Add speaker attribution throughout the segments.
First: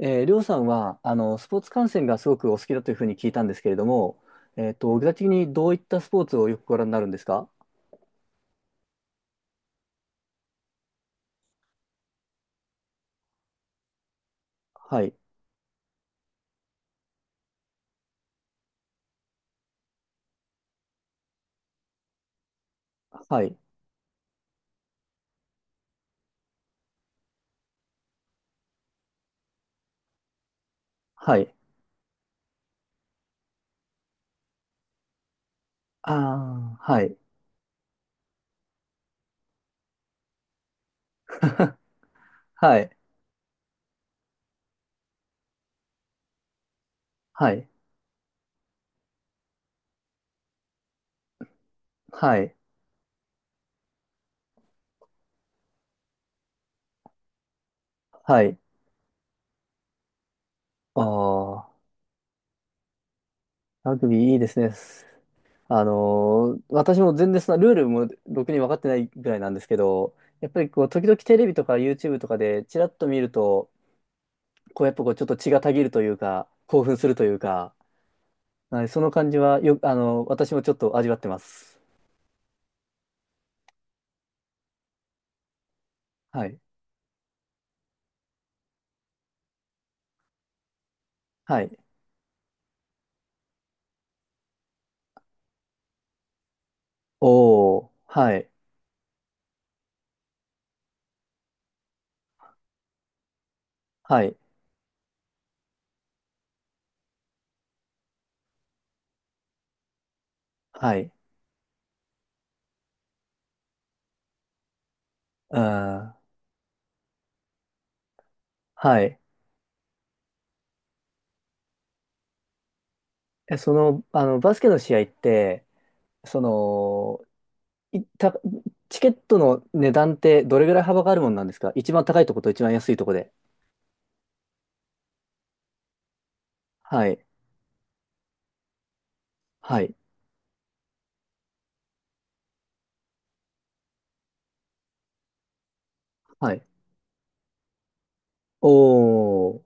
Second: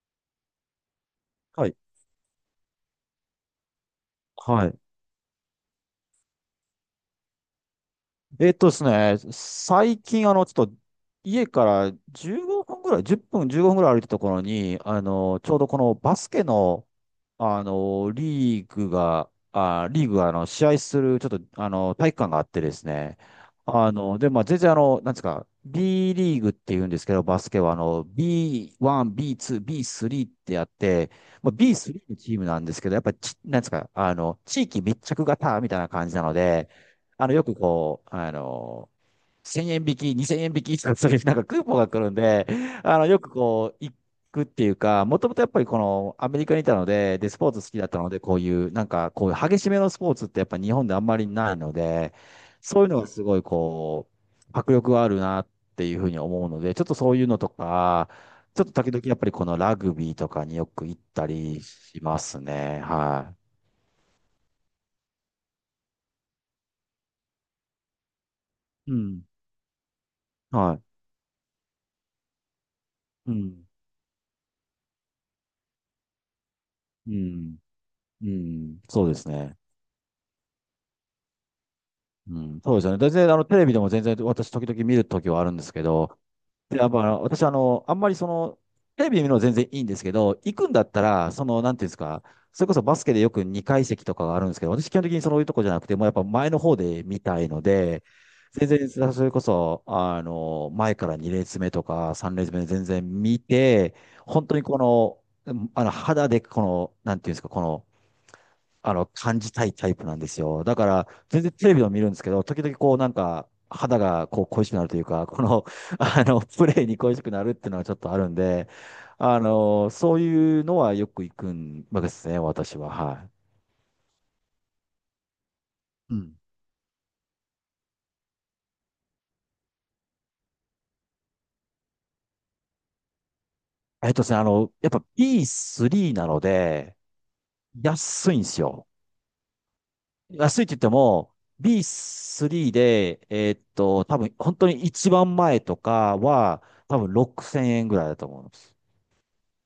Speaker 1: りょうさんは、スポー
Speaker 2: は
Speaker 1: ツ
Speaker 2: い。
Speaker 1: 観戦がすごくお好きだというふうに聞いたんですけれども、
Speaker 2: はい。
Speaker 1: 具体的にどういったスポーツをよくご覧になるんですか？
Speaker 2: ですね、最近、ちょっと、家から15分ぐらい、10分、15分ぐらい歩いたところに、
Speaker 1: はい。
Speaker 2: ちょうどこのバスケの、リーグが、試合する、ちょっと、体育館があってですね。
Speaker 1: はい。
Speaker 2: で、まあ、全然、なんですか、B リーグって言うんですけど、バスケは、B1、B2、B3 ってやって、
Speaker 1: は
Speaker 2: まあ、
Speaker 1: い。
Speaker 2: B3 のチームなんですけど、やっぱりなんですか、地域密着型みたいな感
Speaker 1: あ
Speaker 2: じなので、
Speaker 1: あ、はい。
Speaker 2: よくこう、1000円引き、2000円引きとか、そういうなんかクーポン が来るんで、
Speaker 1: はい。
Speaker 2: よくこう、行くっていうか、もともとやっぱりこのアメリカにいたので、で、スポ
Speaker 1: は
Speaker 2: ーツ
Speaker 1: い。
Speaker 2: 好きだったので、こういう、なんかこういう激しめのスポーツってやっぱ日本であんまりないので、
Speaker 1: はい。
Speaker 2: そういうのがすごいこう、迫力があるなっていうふうに思うので、ちょっとそういうのとか、
Speaker 1: はい。
Speaker 2: ちょっと時々やっぱりこのラグビーとかによく行っ
Speaker 1: あ
Speaker 2: たり
Speaker 1: あ、
Speaker 2: しますね。は
Speaker 1: ラグビーいいですね。あのー私も全然そのルールもろくに分かって
Speaker 2: い。う
Speaker 1: ない
Speaker 2: ん。
Speaker 1: ぐらいなんですけど、やっぱり
Speaker 2: は
Speaker 1: こう、
Speaker 2: い。
Speaker 1: 時々テレビとか YouTube とかでチラッと見る
Speaker 2: うん。
Speaker 1: と、こう、やっぱこう、ちょっと血がたぎるというか、興奮す
Speaker 2: う
Speaker 1: るという
Speaker 2: ん。
Speaker 1: か、
Speaker 2: うん。
Speaker 1: はい、そ
Speaker 2: そう
Speaker 1: の
Speaker 2: です
Speaker 1: 感じ
Speaker 2: ね。
Speaker 1: はよ、私もちょっと味わってます。
Speaker 2: うん、そうですよね。全然、テレビでも全然、私、時々見るときはあるんですけど、
Speaker 1: はい。
Speaker 2: で、やっぱ、私、あんまりその、テレビで見るのは全然いいんですけど、行くんだったら、そ
Speaker 1: は
Speaker 2: の、な
Speaker 1: い。
Speaker 2: んていうんですか、それこそバスケでよく2階席とかがあるんですけど、私、基本的にそういうとこじゃなくて、もうやっぱ前の方で見たいの
Speaker 1: おー、
Speaker 2: で、
Speaker 1: はい。
Speaker 2: 全然、それこそ、前から2列目とか3列目で全然見て、
Speaker 1: はい。
Speaker 2: 本当にこの、肌でこの、なんていうんですか、この、感じたいタイプなんですよ。だか
Speaker 1: は
Speaker 2: ら、
Speaker 1: い。
Speaker 2: 全然テレビを見るんですけど、時々こう、なんか、肌がこう恋しくなるというか、こ
Speaker 1: う
Speaker 2: の、
Speaker 1: ん。
Speaker 2: プレーに恋しくなるっていうのはちょっとあるんで、
Speaker 1: はい。
Speaker 2: そういうのはよく行くんわけですね、私は。はい。
Speaker 1: え、その、バスケの試合って、
Speaker 2: うん。
Speaker 1: その、いた、チケットの値段ってどれぐらい幅があるもんなんですか？一番高いとこと一番安いとこで。
Speaker 2: ですね、やっぱ B3 なので、
Speaker 1: はい。
Speaker 2: 安いんですよ。
Speaker 1: はい。
Speaker 2: 安いって言っても、B3 で、多分、本当に一番前とか
Speaker 1: はい。
Speaker 2: は、多分6000円ぐらいだと思う。
Speaker 1: おー、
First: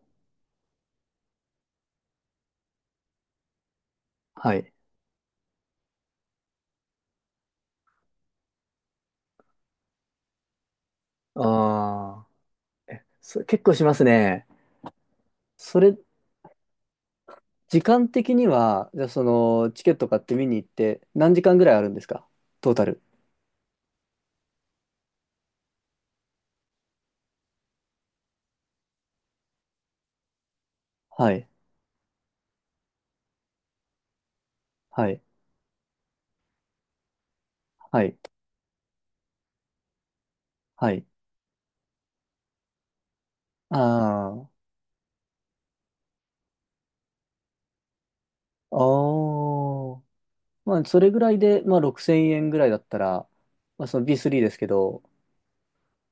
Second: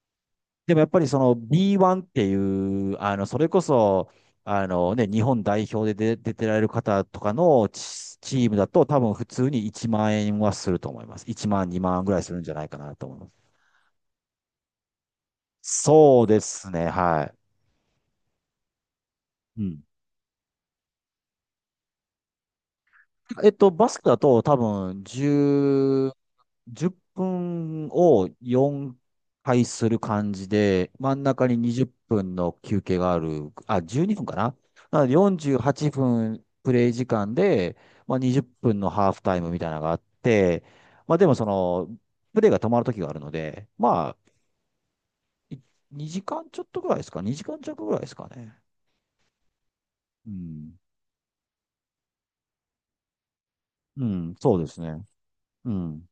Speaker 2: でもやっぱりその B1 っていう、それこそ、
Speaker 1: は
Speaker 2: あ
Speaker 1: い。
Speaker 2: のね、日本代表で出てられる方とかのチームだと多分普通に1万円はすると思います。1万、2万ぐらい
Speaker 1: あ
Speaker 2: するんじゃないか
Speaker 1: ー、
Speaker 2: な
Speaker 1: え、
Speaker 2: と思いま
Speaker 1: それ
Speaker 2: す。
Speaker 1: 結構しますね。それ、
Speaker 2: そうですね、は
Speaker 1: 時間的には、じゃあそ
Speaker 2: い。う
Speaker 1: の、チ
Speaker 2: ん。
Speaker 1: ケット買って見に行って、何時間ぐらいあるんですか？トータル。
Speaker 2: えっと、バスケだと多分10分を4回する感じで、真ん
Speaker 1: は
Speaker 2: 中
Speaker 1: い、
Speaker 2: に20分の休憩がある。あ、12分かな。なの
Speaker 1: は
Speaker 2: で
Speaker 1: い、
Speaker 2: 48分プレイ時間で、
Speaker 1: はい、
Speaker 2: まあ、20分のハーフタイムみたいなのがあって、
Speaker 1: はい。
Speaker 2: まあでもその、プレイが止まる時があるので、まあ、
Speaker 1: あ
Speaker 2: 2時間ちょっとぐらいですか？ 2 時間弱ぐらいですかね。
Speaker 1: あああ
Speaker 2: うん。
Speaker 1: まあ、それぐらいで、まあ、6000円ぐらいだったら、まあ、その
Speaker 2: うん、
Speaker 1: B3 で
Speaker 2: そ
Speaker 1: す
Speaker 2: う
Speaker 1: け
Speaker 2: です
Speaker 1: ど、
Speaker 2: ね。うん。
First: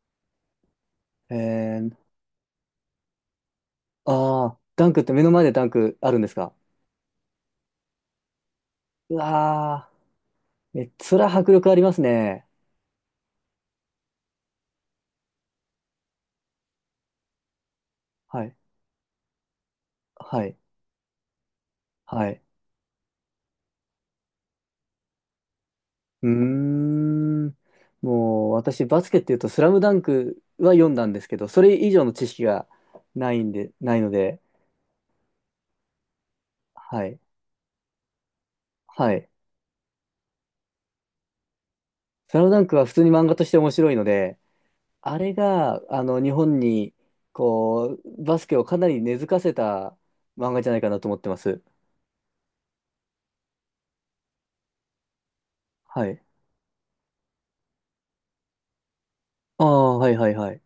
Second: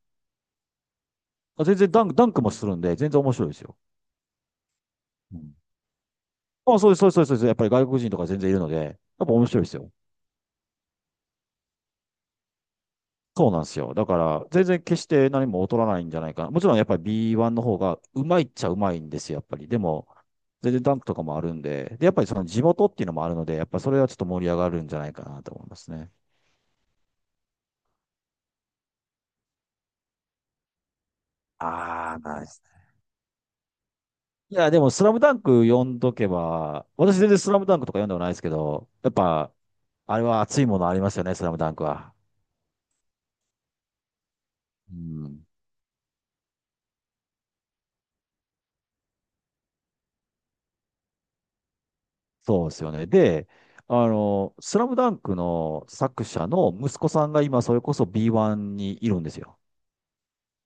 Speaker 1: え
Speaker 2: あ、全然
Speaker 1: ー、
Speaker 2: ダンクもするんで、全然面白いですよ。
Speaker 1: ああダンクって目の
Speaker 2: う
Speaker 1: 前で
Speaker 2: ん。
Speaker 1: ダンクあるんですか？
Speaker 2: あ、そうです、そうです、そうです。そうです。やっぱり外国人とか全然いるので、やっ
Speaker 1: う
Speaker 2: ぱ面白いで
Speaker 1: わ
Speaker 2: すよ。
Speaker 1: あえ、それは迫力ありますね。
Speaker 2: そうなんですよ。だから、全然決して何も劣らないんじゃないかな。もちろんやっぱり B1 の方がうまい
Speaker 1: は
Speaker 2: っ
Speaker 1: い、
Speaker 2: ちゃうまいんですよ、やっぱり。でも、
Speaker 1: はい、
Speaker 2: 全然ダンクとかもあるんで、で、やっぱり
Speaker 1: は
Speaker 2: そ
Speaker 1: い。
Speaker 2: の地元っていうのもあるので、やっぱそれはちょっと盛り上がるんじゃないかなと思いますね。
Speaker 1: うーん。もう私バスケっていうと「スラムダンクは読んだんですけど、それ以上の
Speaker 2: ああ、
Speaker 1: 知識
Speaker 2: ナイス。
Speaker 1: がないんで、ないので、
Speaker 2: いや、でも、スラムダンク読んどけば、
Speaker 1: はい。
Speaker 2: 私全然スラムダンクとか読んでもないですけど、や
Speaker 1: は
Speaker 2: っ
Speaker 1: い。
Speaker 2: ぱ、あれは熱いものありますよね、スラムダンクは。
Speaker 1: スラムダンクは普通に漫画として面白いので、
Speaker 2: う
Speaker 1: あれ
Speaker 2: ん。
Speaker 1: があの日本にこうバスケをかなり根付かせた漫画じゃないかなと思ってます。
Speaker 2: そうですよね。で、スラムダンクの
Speaker 1: はい。
Speaker 2: 作者の息子さんが今、それこそ B1 にいるんですよ。
Speaker 1: ああ、はいはいはい。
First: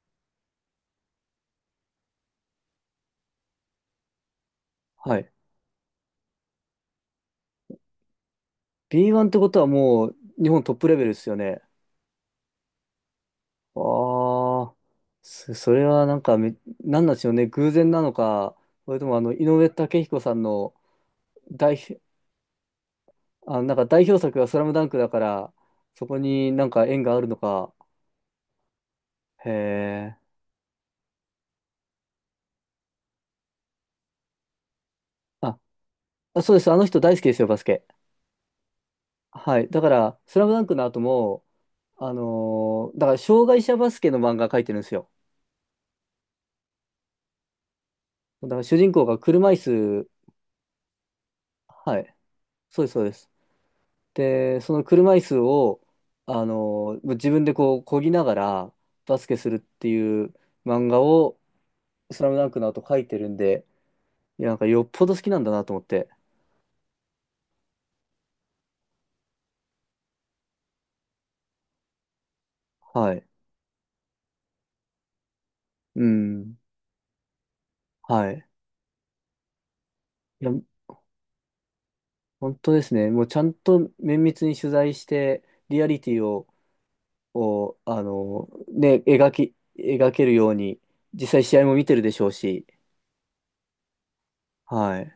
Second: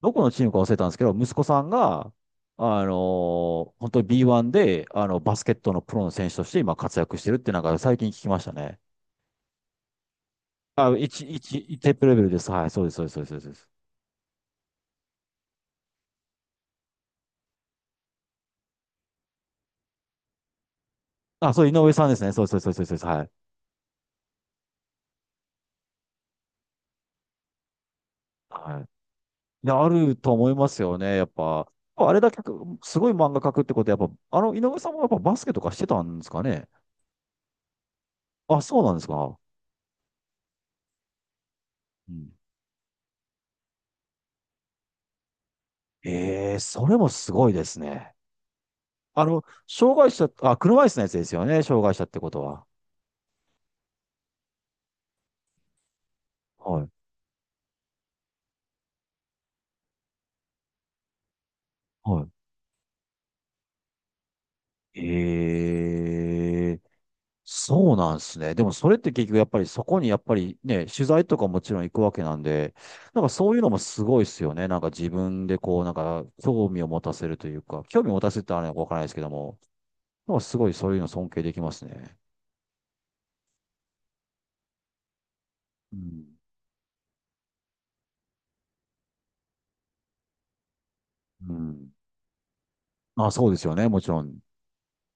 Speaker 2: どこのチームか忘れたんですけど、息子さんが、本当に B1 で、
Speaker 1: はい。
Speaker 2: バスケットのプロの選手として今活躍してるってなんか最近聞きましたね。
Speaker 1: B1 ってことはもう日本トップ
Speaker 2: あ、
Speaker 1: レベルですよね。
Speaker 2: 一テープレベルです。はい、そうです、そうです、そうです。そうです。
Speaker 1: ああ、そそれはなんかめ、なんなんでしょうね、偶然なのか、それともあの、井上武彦さんの
Speaker 2: あ、そう、井
Speaker 1: 代
Speaker 2: 上
Speaker 1: 表、
Speaker 2: さんですね。そうです、そうです、そうです。そうです。
Speaker 1: あ、なんか代表作がスラムダンクだから、そこになんか縁があるのか。
Speaker 2: はい。はい。
Speaker 1: へ
Speaker 2: で、ある
Speaker 1: え。
Speaker 2: と思いますよね。やっぱ、あれだけ、すごい漫画描くってことは、やっぱ、井上さんもやっぱバスケ
Speaker 1: あ、
Speaker 2: とかしてたんです
Speaker 1: あ
Speaker 2: か
Speaker 1: そうで
Speaker 2: ね。
Speaker 1: す。あの人大好きですよ、バスケ。
Speaker 2: あ、そうなんですか。
Speaker 1: はい。だから、スラムダンクの後も、
Speaker 2: う
Speaker 1: あ
Speaker 2: ん。
Speaker 1: のーだから障害者バスケの漫画描いてるんですよ。
Speaker 2: ええ、それもすごいですね。
Speaker 1: だから主人公が車椅
Speaker 2: 障
Speaker 1: 子、
Speaker 2: 害者、あ、車椅子のやつですよね。障害
Speaker 1: は
Speaker 2: 者っ
Speaker 1: い。
Speaker 2: てことは。
Speaker 1: そうです、そうです。で、その車椅子を、
Speaker 2: はい。
Speaker 1: 自分でこう、漕ぎながらバスケするっていう漫画を、ス
Speaker 2: は
Speaker 1: ラムダンクの後書いてるんで、いや、なんかよっ
Speaker 2: い。
Speaker 1: ぽど好きなんだなと思って。
Speaker 2: ええ、そうなんですね。でもそれって結局やっぱりそこにやっぱりね、取材とかもちろん行くわけなんで、
Speaker 1: は
Speaker 2: なん
Speaker 1: い。
Speaker 2: かそういうのもすごいですよね。なんか自分でこう、なん
Speaker 1: う
Speaker 2: か
Speaker 1: ん。
Speaker 2: 興味を持たせるというか、興味を持た
Speaker 1: は
Speaker 2: せる
Speaker 1: い。
Speaker 2: ってあれはわからないですけども、なんか
Speaker 1: いや、
Speaker 2: すごいそういうの尊敬できますね。
Speaker 1: 本当ですね。もうちゃんと綿密に取材して、リア
Speaker 2: う
Speaker 1: リティ
Speaker 2: ん。
Speaker 1: を、を、ね、描き、描けるように、実際
Speaker 2: う
Speaker 1: 試合も見
Speaker 2: ん。
Speaker 1: てるでしょうし、
Speaker 2: あ、そうですよね。もちろん。
Speaker 1: はい。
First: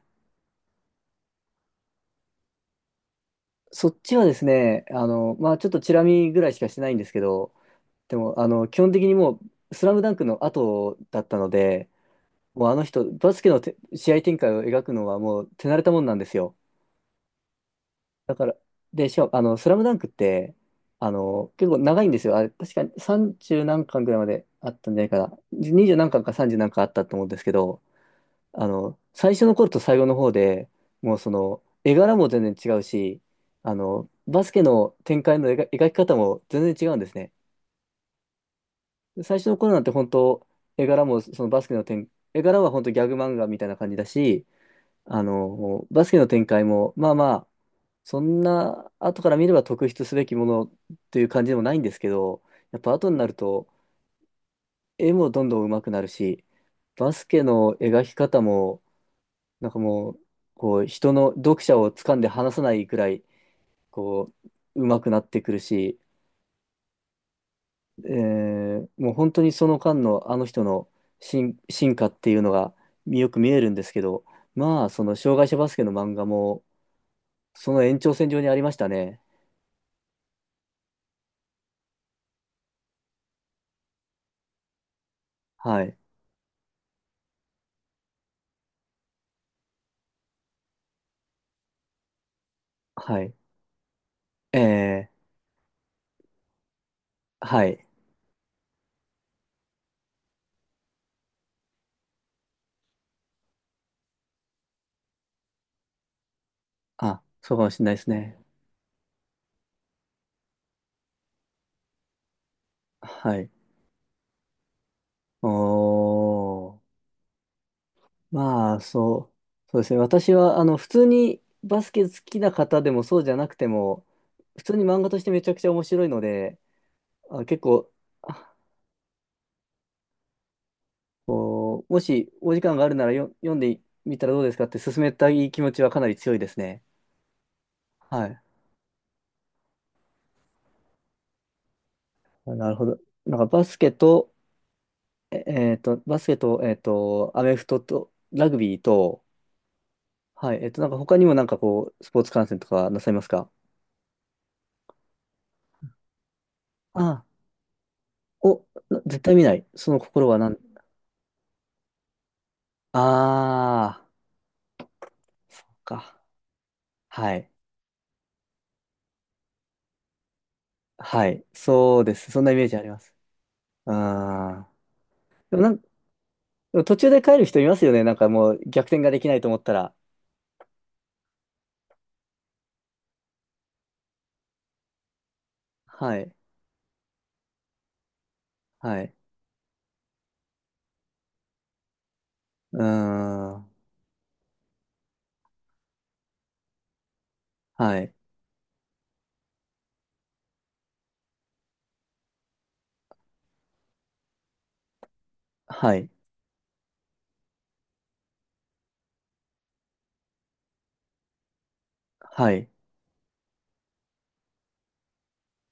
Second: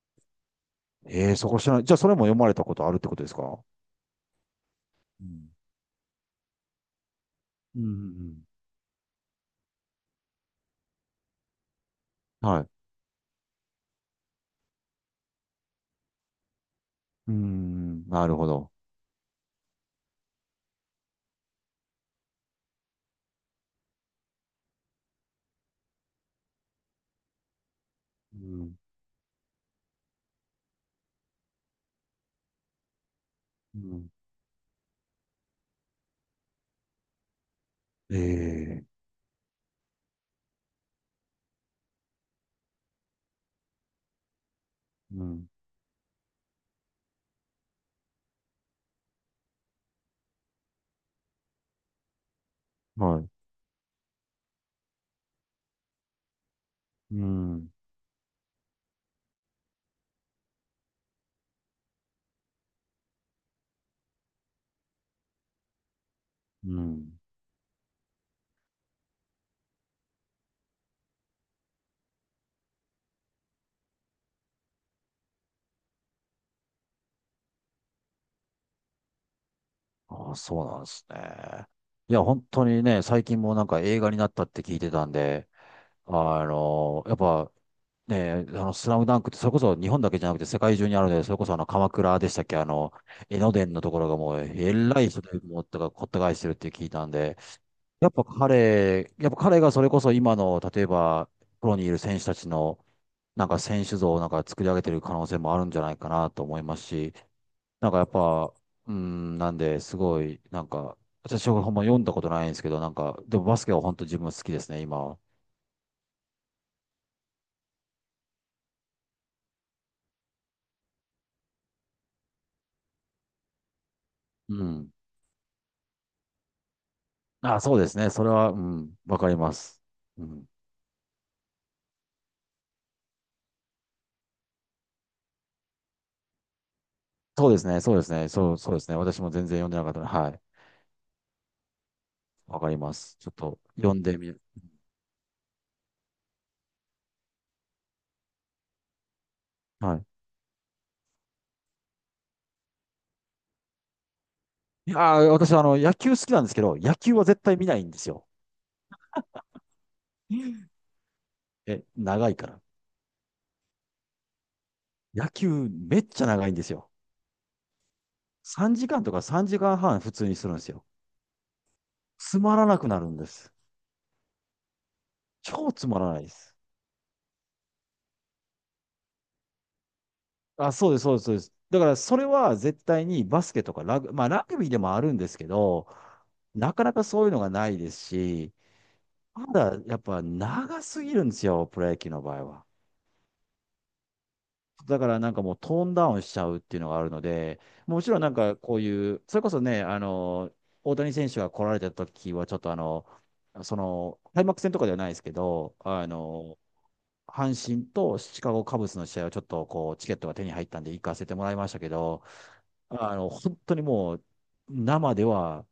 Speaker 2: ええ、そこ知らない。じゃあ、それも読まれたことあるってことですか？
Speaker 1: そっちはですね、
Speaker 2: うん。
Speaker 1: まあちょっとチラ見ぐらいしかしてないんですけど、
Speaker 2: う
Speaker 1: で
Speaker 2: ん。
Speaker 1: も、基本的にもう、スラムダンクの後だったので、
Speaker 2: は
Speaker 1: もう
Speaker 2: い。
Speaker 1: あの人、バスケのて試合展開を描くのはもう手慣れたもんなんですよ。
Speaker 2: うーん、な
Speaker 1: だ
Speaker 2: る
Speaker 1: か
Speaker 2: ほ
Speaker 1: ら、
Speaker 2: ど。
Speaker 1: で、しかも、スラムダンクって、結構長いんですよ。あれ、確かに30何巻ぐらいまであったんじゃないかな。20何巻か30何巻あったと思うんですけど、
Speaker 2: うん。
Speaker 1: 最初の頃と最後の方で、もうその、絵柄も全然違うし、
Speaker 2: うん。
Speaker 1: バスケの展開の描描き方も全然違うんですね。
Speaker 2: ええ、
Speaker 1: 最初の頃なんて本当、絵柄もそのバスケの展、絵柄は本当ギャグ漫画みたいな感じだし、
Speaker 2: うん。
Speaker 1: バスケの展開も、まあまあ、そんな後から見れば特筆すべきものという感じでもないんですけど、やっぱ後に
Speaker 2: は
Speaker 1: な
Speaker 2: い。
Speaker 1: ると絵もどんどん上手くなるし、バス
Speaker 2: う
Speaker 1: ケ
Speaker 2: ん。
Speaker 1: の描き方も、なんかもう、こう、人の読者を掴んで離さないくらい、こう、上手くなってくるし、
Speaker 2: うん。
Speaker 1: えもう本当にその間のあの人の進化っていうのがよく見えるんですけど、まあ、その障害者バスケの漫画も、その延長線上にありましたね。
Speaker 2: ああ、そうなんですね。いや、本当にね、最近もなんか映画になったって聞いてたんで、
Speaker 1: はい。
Speaker 2: あやっぱ、ね、スラムダンクって、それこそ日本だけじゃなくて世界中にあるので、それこそ鎌倉でしたっけ、
Speaker 1: はい。
Speaker 2: 江ノ電のところがもう、えらい人
Speaker 1: え
Speaker 2: でもう、こった返してるって聞いたんで、
Speaker 1: ー、はい。
Speaker 2: やっぱ彼がそれこそ今の、例えば、プロにいる選手たちの、なんか選手像をなんか作り上げてる可能性もあるんじゃないかなと思いますし、
Speaker 1: あ、そうかもしれ
Speaker 2: な
Speaker 1: な
Speaker 2: ん
Speaker 1: い
Speaker 2: か
Speaker 1: で
Speaker 2: や
Speaker 1: す
Speaker 2: っ
Speaker 1: ね。
Speaker 2: ぱ、うん、なんで、すごい、なんか、私はほんま読んだことないんですけど、なんか、
Speaker 1: は
Speaker 2: でも
Speaker 1: い。
Speaker 2: バスケは本当自分好きですね、今は。
Speaker 1: おー。まあ、そそうですね。私は、普通にバスケ好きな方でもそうじゃなくても、
Speaker 2: う
Speaker 1: 普通に
Speaker 2: ん。
Speaker 1: 漫画としてめちゃくちゃ面白いので、あ、結
Speaker 2: あ、そうで
Speaker 1: 構、
Speaker 2: すね。それは、うん、わかります。うん。
Speaker 1: こう、もしお時間があるならよ読んでみたらどうですかって勧めたい気持ちはかなり強いですね。
Speaker 2: そうですね、そうです
Speaker 1: は
Speaker 2: ね、
Speaker 1: い。
Speaker 2: そう、そうですね。私も全然読んでなかったので、はい。
Speaker 1: あ
Speaker 2: わ
Speaker 1: な
Speaker 2: か
Speaker 1: る
Speaker 2: り
Speaker 1: ほ
Speaker 2: ま
Speaker 1: ど。
Speaker 2: す。ちょっ
Speaker 1: なんか
Speaker 2: と、
Speaker 1: バスケ
Speaker 2: 読んでみ
Speaker 1: と、
Speaker 2: る。
Speaker 1: ええーと、バスケと、アメフトと、ラグビーと、
Speaker 2: はい。
Speaker 1: はい。なんか他にもなんかこう、スポーツ観戦とかなさいますか？
Speaker 2: いやー、私は野球好きなんですけど、野
Speaker 1: あ
Speaker 2: 球
Speaker 1: あ、
Speaker 2: は絶対見ないんですよ。
Speaker 1: お、な絶対見ない。その心
Speaker 2: う
Speaker 1: はなん、
Speaker 2: ん。え、長いから。
Speaker 1: ああ、
Speaker 2: 野
Speaker 1: そっ
Speaker 2: 球めっ
Speaker 1: か。
Speaker 2: ちゃ長いんですよ。
Speaker 1: はい。
Speaker 2: 3時間とか3時間半普通にするんですよ。
Speaker 1: はい。そうです。
Speaker 2: つ
Speaker 1: そんなイ
Speaker 2: ま
Speaker 1: メ
Speaker 2: ら
Speaker 1: ージ
Speaker 2: な
Speaker 1: あり
Speaker 2: く
Speaker 1: ま
Speaker 2: なる
Speaker 1: す。
Speaker 2: んです。
Speaker 1: ああ。でもな
Speaker 2: 超
Speaker 1: ん、
Speaker 2: つ
Speaker 1: で
Speaker 2: まらないです。
Speaker 1: も途中で帰る人いますよね。なんかもう逆転ができないと思ったら。
Speaker 2: あ、そうです、そうです、そうです。だからそれは絶対にバスケとかまあラグビーでもあるんですけど、
Speaker 1: はい。
Speaker 2: なかなかそういうのがないですし、
Speaker 1: はい。
Speaker 2: まだやっぱ長すぎるんですよ、プロ野球の場合は。
Speaker 1: うーん。
Speaker 2: だからなんかもうトーンダウンしちゃうっていうのがあるので、
Speaker 1: は
Speaker 2: もち
Speaker 1: い。
Speaker 2: ろんなんかこういう、それこそね、大谷選手が来られた時はちょっとその、開幕戦とかではないですけど、
Speaker 1: はい。
Speaker 2: 阪神とシカゴカブスの試合はちょっとこう、チケットが手に入ったんで行かせてもらいましたけど、
Speaker 1: はい。
Speaker 2: 本当にもう、生では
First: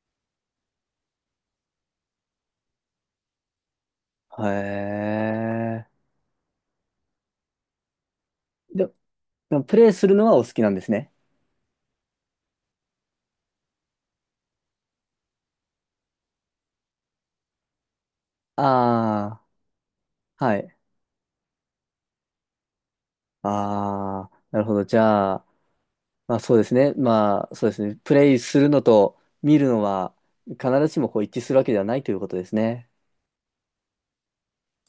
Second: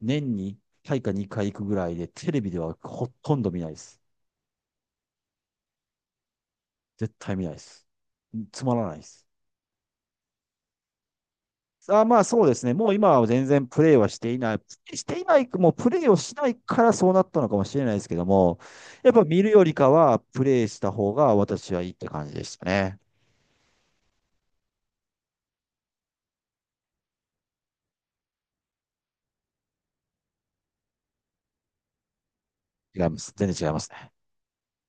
Speaker 2: 年に1回か2回行くぐらいで、テレビではほとんど見ないです。
Speaker 1: へえ。
Speaker 2: 絶対見ないです。つま
Speaker 1: で、
Speaker 2: らないです。
Speaker 1: でもプレイするのはお好きなんですね。
Speaker 2: あ、まあそうですね。もう今は全然プレーはしていない。していない、もうプレーをしないからそうなったのかもしれないですけども、やっぱ
Speaker 1: あ
Speaker 2: 見るよりかはプ
Speaker 1: あ。は
Speaker 2: レー
Speaker 1: い。
Speaker 2: した方が私はいいって感じでしたね。
Speaker 1: ああ。なるほど。じゃあ、まあそうですね。まあそうですね。プレイするのと見るのは必ずしもこう一致するわけではないということですね。
Speaker 2: 違います。全然違いますね。